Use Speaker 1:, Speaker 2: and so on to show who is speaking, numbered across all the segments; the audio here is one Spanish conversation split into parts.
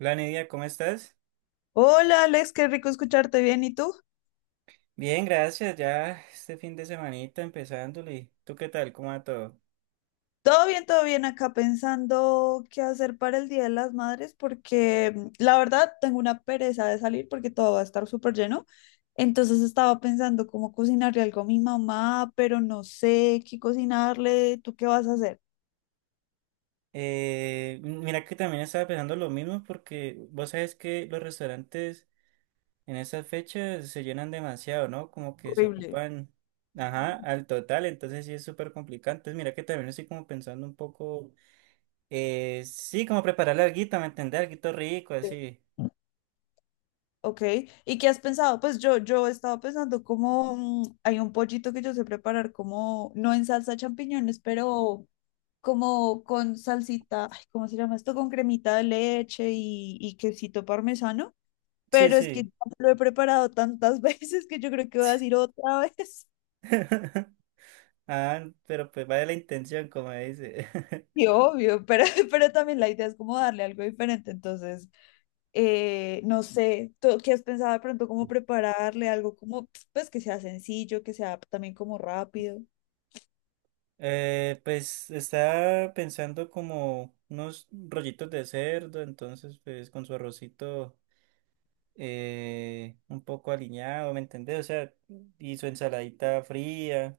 Speaker 1: Hola Nidia, ¿cómo estás?
Speaker 2: Hola Alex, qué rico escucharte bien. ¿Y tú?
Speaker 1: Bien, gracias. Ya este fin de semanita empezándole. ¿Tú qué tal? ¿Cómo va todo?
Speaker 2: Todo bien acá pensando qué hacer para el Día de las Madres porque la verdad tengo una pereza de salir porque todo va a estar súper lleno. Entonces estaba pensando cómo cocinarle algo a mi mamá, pero no sé qué cocinarle. ¿Tú qué vas a hacer?
Speaker 1: Mira que también estaba pensando lo mismo porque vos sabes que los restaurantes en esas fechas se llenan demasiado, ¿no? Como que se
Speaker 2: Horrible.
Speaker 1: ocupan, ajá, al total. Entonces sí es súper complicado. Entonces mira que también estoy como pensando un poco, sí, como preparar alguito, ¿me entendés? Alguito rico,
Speaker 2: Sí.
Speaker 1: así.
Speaker 2: Ok, ¿y qué has pensado? Pues yo estaba pensando como hay un pollito que yo sé preparar como, no en salsa de champiñones, pero como con salsita, ay, ¿cómo se llama esto? Con cremita de leche y quesito parmesano,
Speaker 1: Sí,
Speaker 2: pero es que
Speaker 1: sí.
Speaker 2: ya lo he preparado tantas veces que yo creo que voy a decir otra vez.
Speaker 1: Ah, pero pues vaya la intención, como dice.
Speaker 2: Y obvio, pero, pero también la idea es como darle algo diferente, entonces, no sé, ¿tú qué has pensado de pronto cómo prepararle algo como, pues que sea sencillo, que sea también como rápido?
Speaker 1: Pues estaba pensando como unos rollitos de cerdo, entonces pues con su arrocito un poco aliñado, ¿me entendés? O sea, y su ensaladita fría.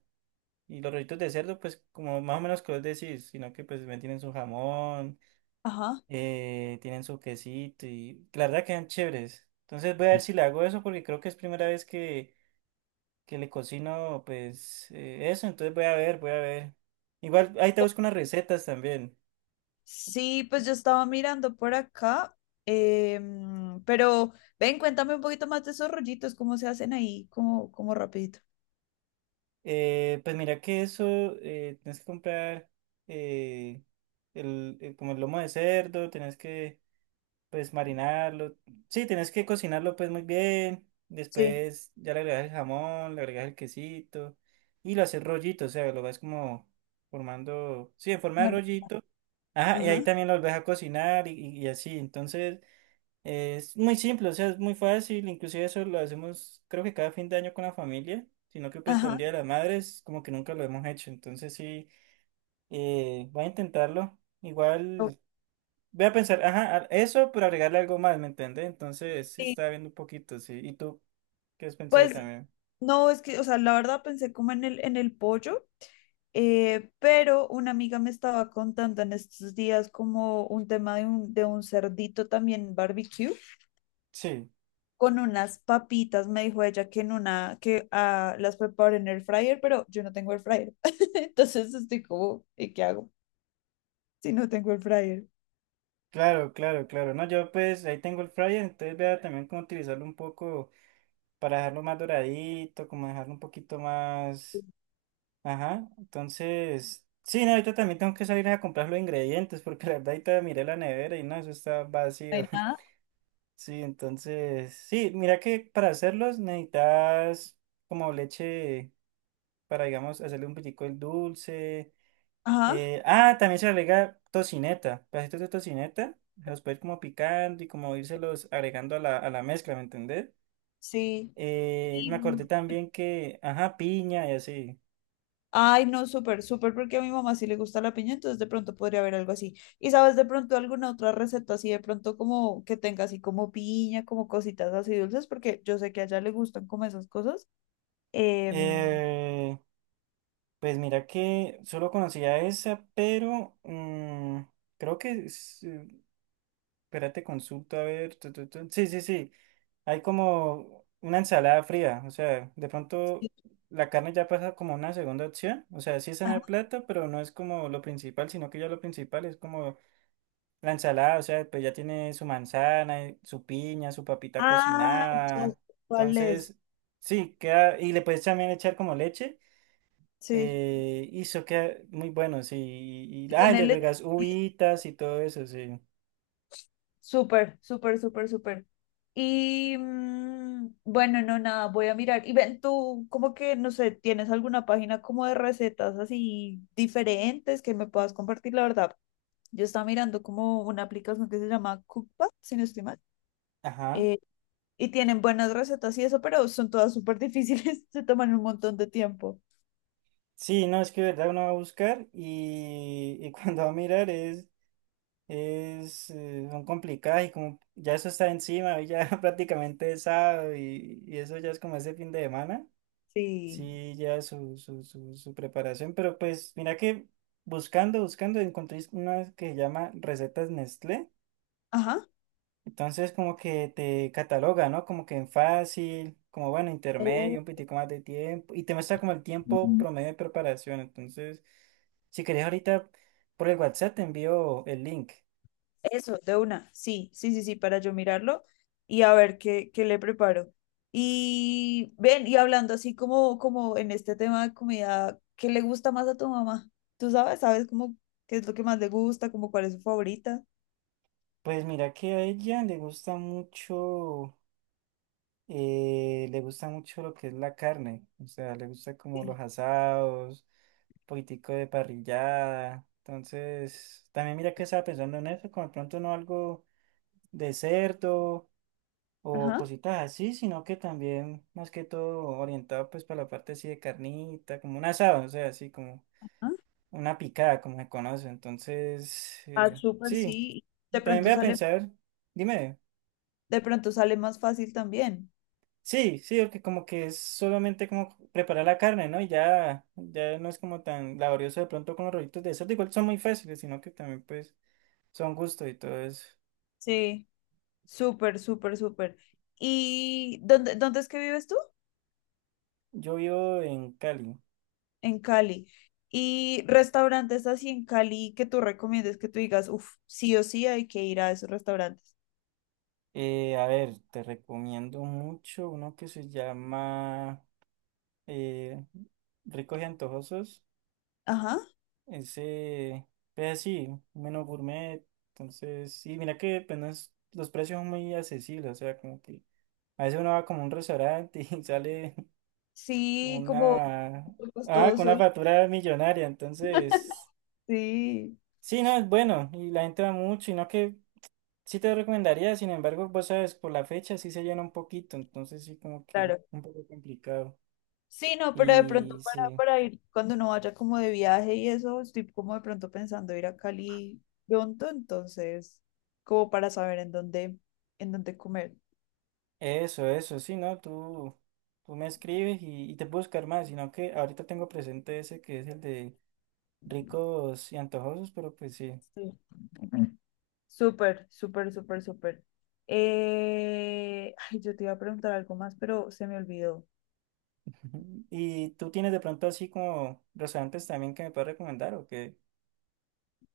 Speaker 1: Y los rollitos de cerdo, pues como más o menos que vos decís, sino que pues también tienen su jamón,
Speaker 2: Ajá.
Speaker 1: tienen su quesito y la verdad quedan chéveres. Entonces voy a ver si le hago eso porque creo que es primera vez que le cocino, pues eso. Entonces voy a ver, voy a ver. Igual ahí te busco unas recetas también.
Speaker 2: Sí, pues yo estaba mirando por acá, pero ven, cuéntame un poquito más de esos rollitos, cómo se hacen ahí, como, como rapidito.
Speaker 1: Pues mira que eso, tienes que comprar eh, como el lomo de cerdo. Tienes que pues marinarlo. Sí, tienes que cocinarlo pues muy bien.
Speaker 2: Sí,
Speaker 1: Después ya le agregas el jamón, le agregas el quesito y lo haces rollito, o sea, lo vas como formando, sí, en forma de
Speaker 2: bueno,
Speaker 1: rollito. Ajá, y ahí
Speaker 2: ajá,
Speaker 1: también lo volvés a cocinar y así. Entonces... Es muy simple, o sea, es muy fácil, inclusive eso lo hacemos creo que cada fin de año con la familia, sino que pues para un
Speaker 2: ajá.
Speaker 1: Día de las Madres como que nunca lo hemos hecho. Entonces sí, voy a intentarlo,
Speaker 2: o-
Speaker 1: igual voy a pensar, ajá, eso, pero agregarle algo más, ¿me entiendes? Entonces sí,
Speaker 2: Sí,
Speaker 1: estaba viendo un poquito, sí, ¿y tú qué has pensado
Speaker 2: pues
Speaker 1: también?
Speaker 2: no, es que, o sea, la verdad pensé como en el pollo, pero una amiga me estaba contando en estos días como un tema de un cerdito también barbecue.
Speaker 1: Sí,
Speaker 2: Con unas papitas, me dijo ella que en una, que ah, las preparé en el fryer, pero yo no tengo el fryer. Entonces estoy como, ¿y qué hago si no tengo el fryer?
Speaker 1: claro, claro, claro, no, yo pues ahí tengo el fryer, entonces voy a también como utilizarlo un poco para dejarlo más doradito, como dejarlo un poquito más... Ajá, entonces, sí, no, ahorita también tengo que salir a comprar los ingredientes porque la verdad ahorita miré la nevera y no, eso está
Speaker 2: No
Speaker 1: vacío.
Speaker 2: hay nada.
Speaker 1: Sí, entonces, sí, mira que para hacerlos necesitas como leche para, digamos, hacerle un poquito el dulce.
Speaker 2: Ajá,
Speaker 1: También se le agrega tocineta, pedacitos de tocineta, los puedes como picando y como irselos agregando a a la mezcla, ¿me entendés?
Speaker 2: sí.
Speaker 1: Me
Speaker 2: Y,
Speaker 1: acordé también que, ajá, piña y así.
Speaker 2: ay, no, súper, súper, porque a mi mamá sí le gusta la piña, entonces de pronto podría haber algo así. ¿Y sabes de pronto alguna otra receta así, de pronto como que tenga así como piña, como cositas así dulces? Porque yo sé que a ella le gustan como esas cosas. Em,
Speaker 1: Eh, Pues mira que solo conocía esa, pero creo que... es, espérate, consulta, a ver. Tu, tu, tu. Sí, sí, sí. Hay como una ensalada fría. O sea, de
Speaker 2: sí.
Speaker 1: pronto la carne ya pasa como una segunda opción. O sea, sí está en el
Speaker 2: Ajá.
Speaker 1: plato, pero no es como lo principal, sino que ya lo principal es como la ensalada. O sea, pues ya tiene su manzana, su piña, su papita
Speaker 2: Ah, ya sé,
Speaker 1: cocinada.
Speaker 2: ¿cuál es?
Speaker 1: Entonces, sí, queda... Y le puedes también echar como leche.
Speaker 2: Sí.
Speaker 1: Y eso queda muy bueno, sí.
Speaker 2: Y
Speaker 1: Le
Speaker 2: tenerle
Speaker 1: agregas uvitas y todo eso, sí.
Speaker 2: súper, súper, súper, súper. Y bueno, no, nada, voy a mirar. Y ven, tú, como que, no sé, ¿tienes alguna página como de recetas así diferentes que me puedas compartir? La verdad, yo estaba mirando como una aplicación que se llama Cookpad, si no estoy mal.
Speaker 1: Ajá.
Speaker 2: eh, y tienen buenas recetas y eso, pero son todas súper difíciles, se toman un montón de tiempo.
Speaker 1: Sí, no, es que de verdad uno va a buscar y cuando va a mirar son complicadas y como ya eso está encima, y ya prácticamente es sábado y eso ya es como ese fin de semana.
Speaker 2: Sí.
Speaker 1: Sí, ya su preparación, pero pues mira que buscando encontré una que se llama Recetas Nestlé.
Speaker 2: Ajá.
Speaker 1: Entonces como que te cataloga, ¿no? Como que en fácil, como bueno, intermedio,
Speaker 2: Oh.
Speaker 1: un poquitico más de tiempo, y te muestra como el tiempo promedio de preparación. Entonces, si querés ahorita por el WhatsApp te envío el link.
Speaker 2: Eso, de una. Sí, sí, sí, sí, para yo mirarlo y a ver qué le preparo. Y ven, y hablando así como, como en este tema de comida, ¿qué le gusta más a tu mamá? ¿Tú sabes? ¿Sabes cómo qué es lo que más le gusta? ¿Cómo cuál es su favorita?
Speaker 1: Pues mira que a ella le gusta mucho lo que es la carne, o sea, le gusta como
Speaker 2: Sí.
Speaker 1: los asados, un poquitico de parrillada. Entonces, también mira que estaba pensando en eso, como de pronto no algo de cerdo o
Speaker 2: Ajá.
Speaker 1: cositas así, sino que también más que todo orientado pues para la parte así de carnita, como un asado, o sea, así como
Speaker 2: Ah,
Speaker 1: una picada, como se conoce. Entonces,
Speaker 2: ah, súper,
Speaker 1: sí,
Speaker 2: sí. De
Speaker 1: también
Speaker 2: pronto
Speaker 1: voy a
Speaker 2: sale,
Speaker 1: pensar, dime,
Speaker 2: de pronto sale más fácil también.
Speaker 1: sí, sí, porque como que es solamente como preparar la carne, ¿no? Ya no es como tan laborioso de pronto con los rollitos de cerdo, igual son muy fáciles, sino que también pues son gusto y todo eso.
Speaker 2: Sí, súper, súper, súper. ¿Y dónde es que vives tú?
Speaker 1: Yo vivo en Cali.
Speaker 2: En Cali. Y restaurantes así en Cali que tú recomiendes que tú digas, uff, sí o sí hay que ir a esos restaurantes.
Speaker 1: A ver, te recomiendo mucho uno que se llama eh, ricos y antojosos.
Speaker 2: Ajá,
Speaker 1: Ese, pues sí, menos gourmet. Entonces, sí, mira que pues, no es- los precios son muy accesibles. O sea, como que a veces uno va como a un restaurante y sale
Speaker 2: sí, como
Speaker 1: una, con
Speaker 2: costoso.
Speaker 1: una factura millonaria. Entonces,
Speaker 2: Sí,
Speaker 1: sí, no, es bueno. Y la gente va mucho. Y no que sí te recomendaría, sin embargo, vos sabes, por la fecha sí se llena un poquito. Entonces, sí, como que
Speaker 2: claro.
Speaker 1: un poco complicado.
Speaker 2: Sí, no, pero de
Speaker 1: Y
Speaker 2: pronto
Speaker 1: sí.
Speaker 2: para ir, cuando uno vaya como de viaje y eso, estoy como de pronto pensando ir a Cali pronto, entonces, como para saber en dónde comer.
Speaker 1: Eso, sí, ¿no? Tú me escribes y te puedo buscar más, sino que ahorita tengo presente ese que es el de ricos y antojosos, pero pues sí.
Speaker 2: Sí. Súper, súper, súper, súper. Ay, yo te iba a preguntar algo más, pero se me olvidó.
Speaker 1: ¿Y tú tienes de pronto así como restaurantes también que me puedas recomendar o qué?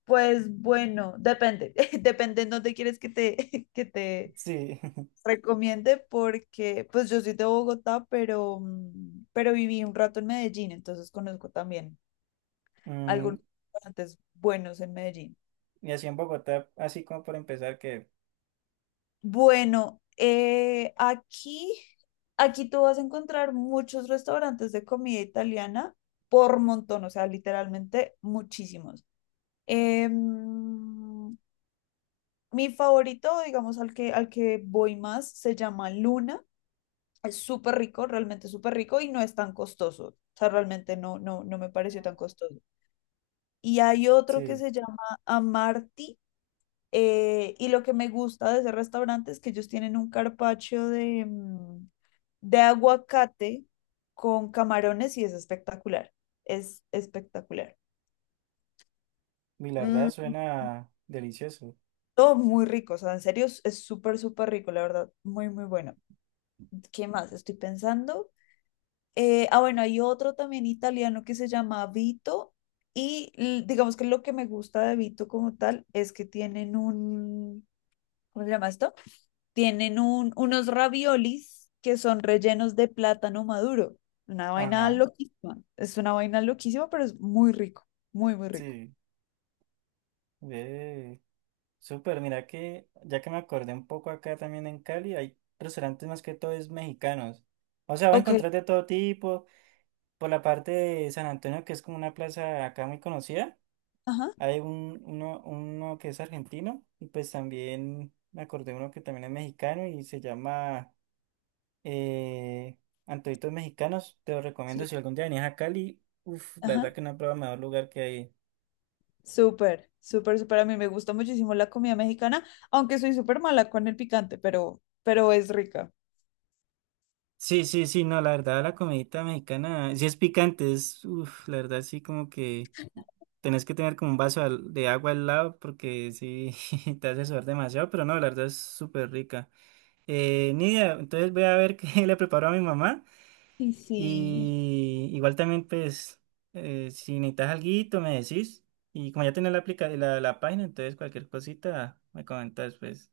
Speaker 2: Pues bueno, depende, depende en dónde quieres que te, que te
Speaker 1: Sí.
Speaker 2: recomiende, porque pues yo soy de Bogotá, pero, pero viví un rato en Medellín, entonces conozco también
Speaker 1: Mm,
Speaker 2: algunos restaurantes buenos en Medellín.
Speaker 1: y así en Bogotá, así como por empezar, que
Speaker 2: Bueno, aquí, aquí tú vas a encontrar muchos restaurantes de comida italiana por montón, o sea, literalmente muchísimos. Em, mi favorito, digamos, al que voy más, se llama Luna. Es súper rico, realmente súper rico y no es tan costoso. O sea, realmente no, no, no me pareció tan costoso. Y hay otro que
Speaker 1: sí,
Speaker 2: se llama Amarti. Y lo que me gusta de ese restaurante es que ellos tienen un carpaccio de, de aguacate con camarones y es espectacular. Es espectacular.
Speaker 1: mi la verdad
Speaker 2: Mm,
Speaker 1: suena delicioso.
Speaker 2: todo muy rico, o sea, en serio es súper, súper rico, la verdad, muy, muy bueno. ¿Qué más? Estoy pensando. Ah, bueno, hay otro también italiano que se llama Vito y digamos que lo que me gusta de Vito como tal es que tienen un, ¿cómo se llama esto? Tienen un, unos raviolis que son rellenos de plátano maduro. Una vaina
Speaker 1: Ajá,
Speaker 2: loquísima. Es una vaina loquísima, pero es muy rico, muy, muy rico.
Speaker 1: sí, ve. Súper, mira que ya que me acordé un poco acá también en Cali, hay restaurantes más que todo es mexicanos. O sea, va a
Speaker 2: Ok,
Speaker 1: encontrar de todo tipo. Por la parte de San Antonio, que es como una plaza acá muy conocida,
Speaker 2: ajá,
Speaker 1: hay uno que es argentino y pues también me acordé uno que también es mexicano y se llama eh, Antojitos Mexicanos. Te lo recomiendo
Speaker 2: sí,
Speaker 1: si algún día venís a Cali. Uf, la
Speaker 2: ajá.
Speaker 1: verdad que no he probado mejor lugar que hay.
Speaker 2: Súper, súper, súper. A mí me gusta muchísimo la comida mexicana, aunque soy súper mala con el picante, pero es rica.
Speaker 1: Sí, sí, sí, no, la verdad, la comidita mexicana, sí es picante, es, uff, la verdad, sí, como que tenés que tener como un vaso de agua al lado porque sí, te hace sudar demasiado, pero no, la verdad es súper rica. Nidia, entonces voy a ver qué le preparo a mi mamá
Speaker 2: Y sí.
Speaker 1: y igual también, pues, si necesitas alguito, me decís. Y como ya tenés aplica la página, entonces cualquier cosita me comentas, pues.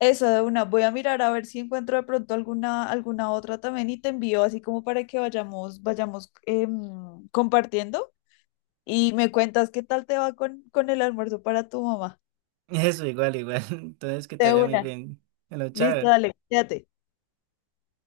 Speaker 2: Eso de una, voy a mirar a ver si encuentro de pronto alguna, alguna otra también y te envío así como para que vayamos, vayamos compartiendo. Y me cuentas qué tal te va con el almuerzo para tu mamá.
Speaker 1: Eso, igual, igual. Entonces, que te
Speaker 2: De
Speaker 1: vaya muy
Speaker 2: una.
Speaker 1: bien. Bueno,
Speaker 2: Listo,
Speaker 1: chao.
Speaker 2: dale, quédate.